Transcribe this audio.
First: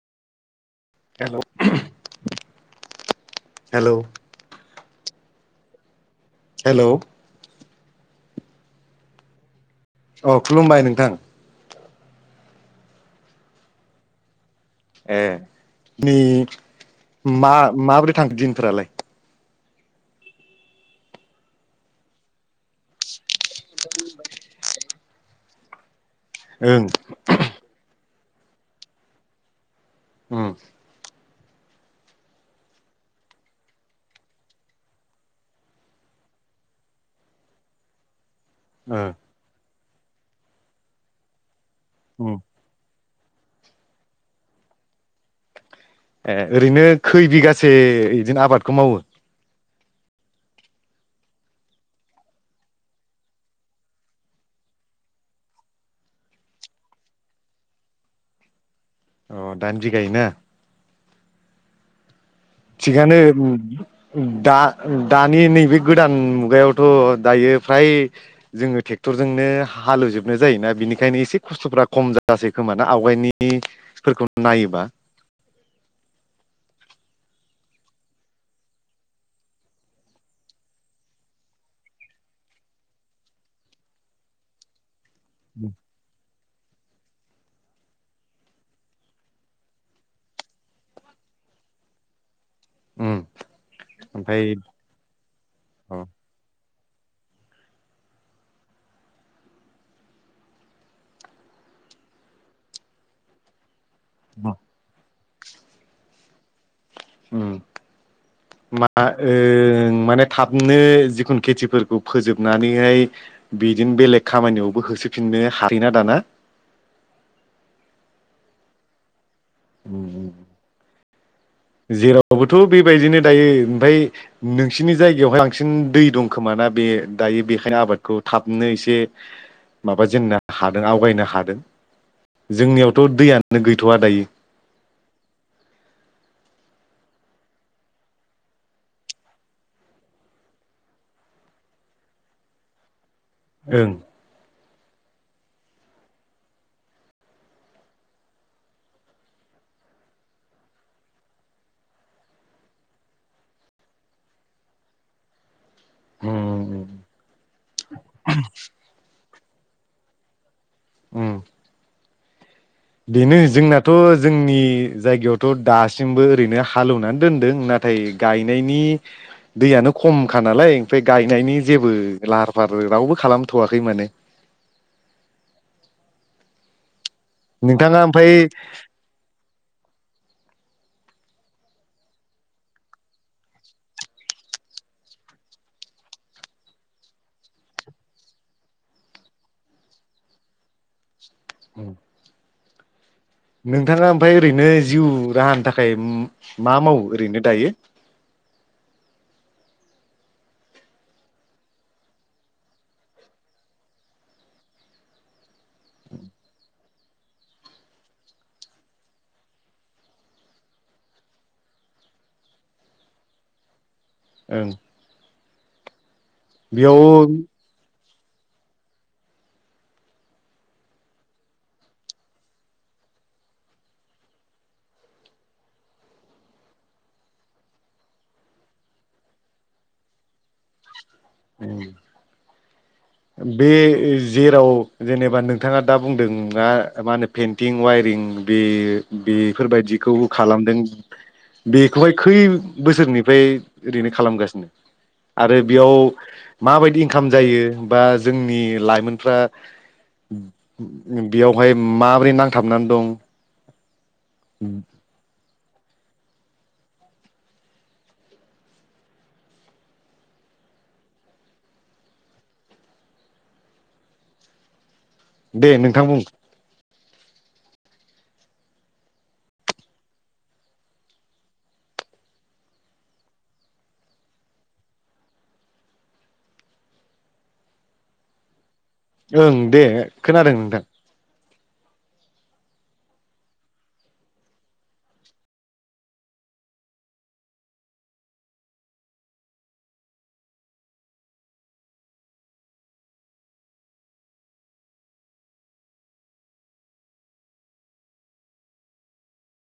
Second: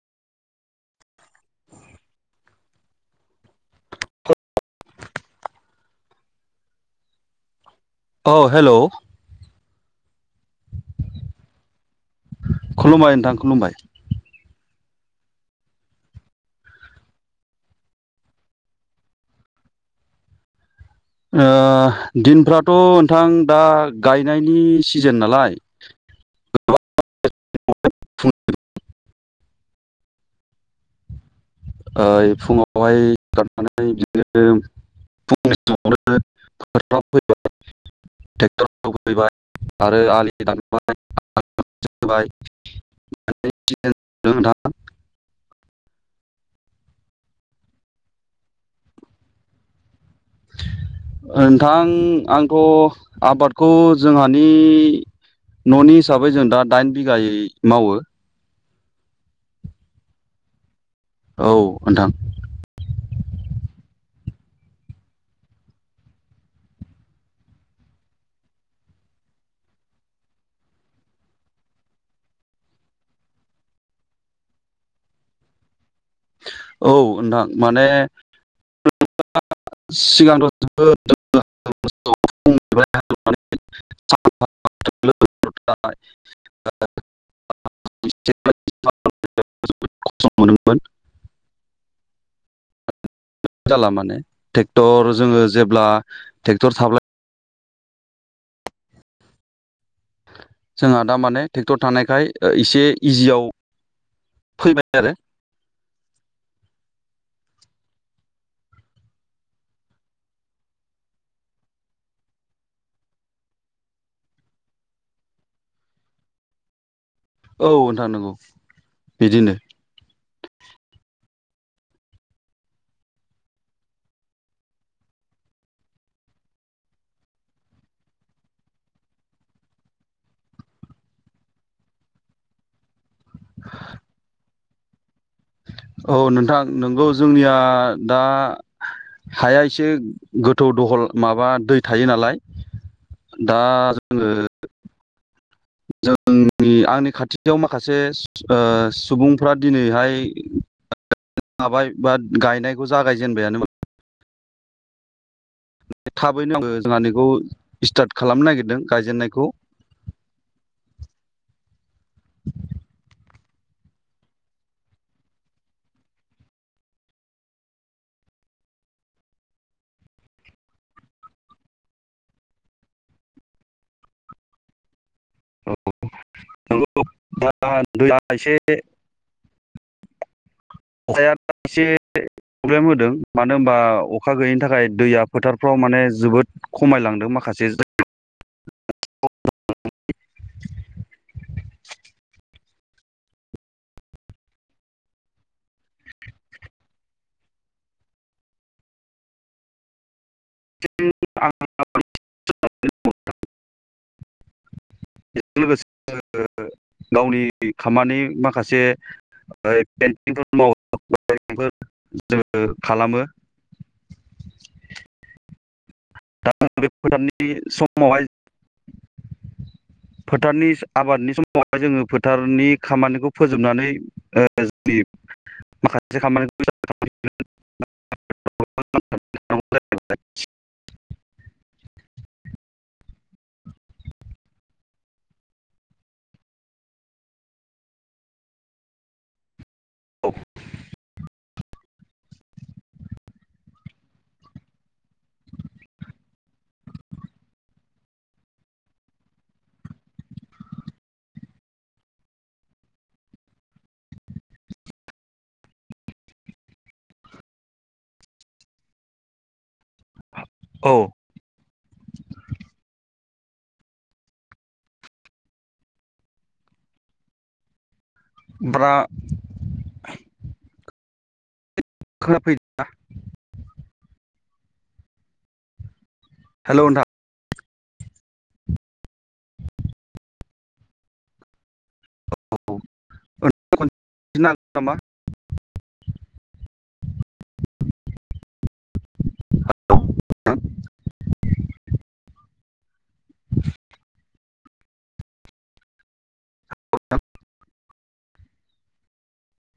हेल' hello hello औ hello अ खुलुमबाय नोंथां। खुलुमबाय नोंथां खुलुमबाय ए नै मा माबोरै थांखो दिनफोरालाय ओ दिनफ्राथ' नोंथां दा गायनायनि सिजोन नालाय ओं फ उम ओय फुङावहाय गारनानै बिदिनो फुंनि समावनोैबाय ट्रेक्टर ओ हेवहोयबाय आरो आलि दान औ [unintelligible] ए ओरैनो खै बिगासे बिदिनो आबादखौ मावो ओ नोंथां आंथ' आबादखौ जोंहानि न'नि हिसाबै जों दा दाइन बिगायै मावो। अ दाइन बिगायै ना औ नोंथां थिगानो दा दानि नैबे गोदान मुगायावथ' दायो फ्राय जोङो ट्रेक्टरजोंनो हालेवजोबनो जायोना बिनिखायनो एसे खस्थ'फ्रा खम जासै खोमाना आवगायनिफोरखौ नायोबा औ नोंथां माने [unintelligible] [unintelligible] खस्थ' मोनोमोन उम जाला माने ओमफ्राय ट्रेक्टर जोङो जेब्ला साबलाय जोंहा दा माने ट्रेक्टर थानायखाय एसे इजियाव अ फैबाय आरो उम्म मा ओ माने थाबनो जिखुनु खेथिफोरखौ फोजोबनानैहाय बिदिनो बेलेग खामानियावबो होसोफिननो हायोना दाना । औ नोंथां नंगौ । उम्म उम्म जेरावबोथ' बेबायदिनो दायो ओमफ्राय नोंसिनि जायगायावहाय बांसिन दै दं खोमाना बे दायो बेखायनो आबादखौ थाबनो एसे माबा जेननो हादों आवगायनो हादों जोंनियावथ' थ' दैयानो गैथ'वा दायो । औ नोंथां नोंगौ जोंनिया दा हाया एसे गोथौ दहल माबा दै थायो नालाय । दा ओं जोङो [inaudible] जोंनि आंनि खाथियाव माखासे सुबुंफ्रा दिनैहाय माबाय बा गायनायखौ जागायजेनबायानो थाबैनो आङो उम जोंहानिखौ स्टार्ट खालामनो नागिरदों गायजेननायखौ । उम बेनो जो औ नंगौ। [unintelligible] नोंथाङा दैया ओमफ्राय एसे अखाया एसे प्रब्लेम होदों मानो होनबा अखा गैयिनि थाखाय दैया फोथारफ्राव माने जोबोद खमायलांदों माखासे [unintelligible] नोंथाङा ओमफाय ओरैनो जिउ राहानि थाखाय म मा मावो ओरैनो दायो? [unintelligible] लोगोसे [unintelligible] गावनि खामानि माखासे ऐ पेन्टिंफोर मावो [unintelligible] जोङो खालामो । ओं दा बे बेयाव फोथारनि सम समावहाय फोथारनि आबादनि समावहाय जोङो फोथारनि खामानिखौ फोजोबनानै ओ जियो माखासे खामानिखौ [unintelligible] उम बे जेराव जेनेबा नोंथाङा दा बुंदों मा मा होनो पेन्टिं वायरिं बे बे बेफोरबादिखौ खालामदों बे खौहाय खै बोसोरनिफ्राय ओरैनो खालामगासिनो आरो बेयाव माबायदि इनकाम जायो? बा जोंनि लाइमोनफ्रा बेयावहाय माबोरै नांथाबनानै दं? उम ह औ दे नोंथां बुं? ब्रा खोनाफैदो ना? हेल' नोंथां ओं दे खोनादों । दा औ [unintelligible] [unintelligible]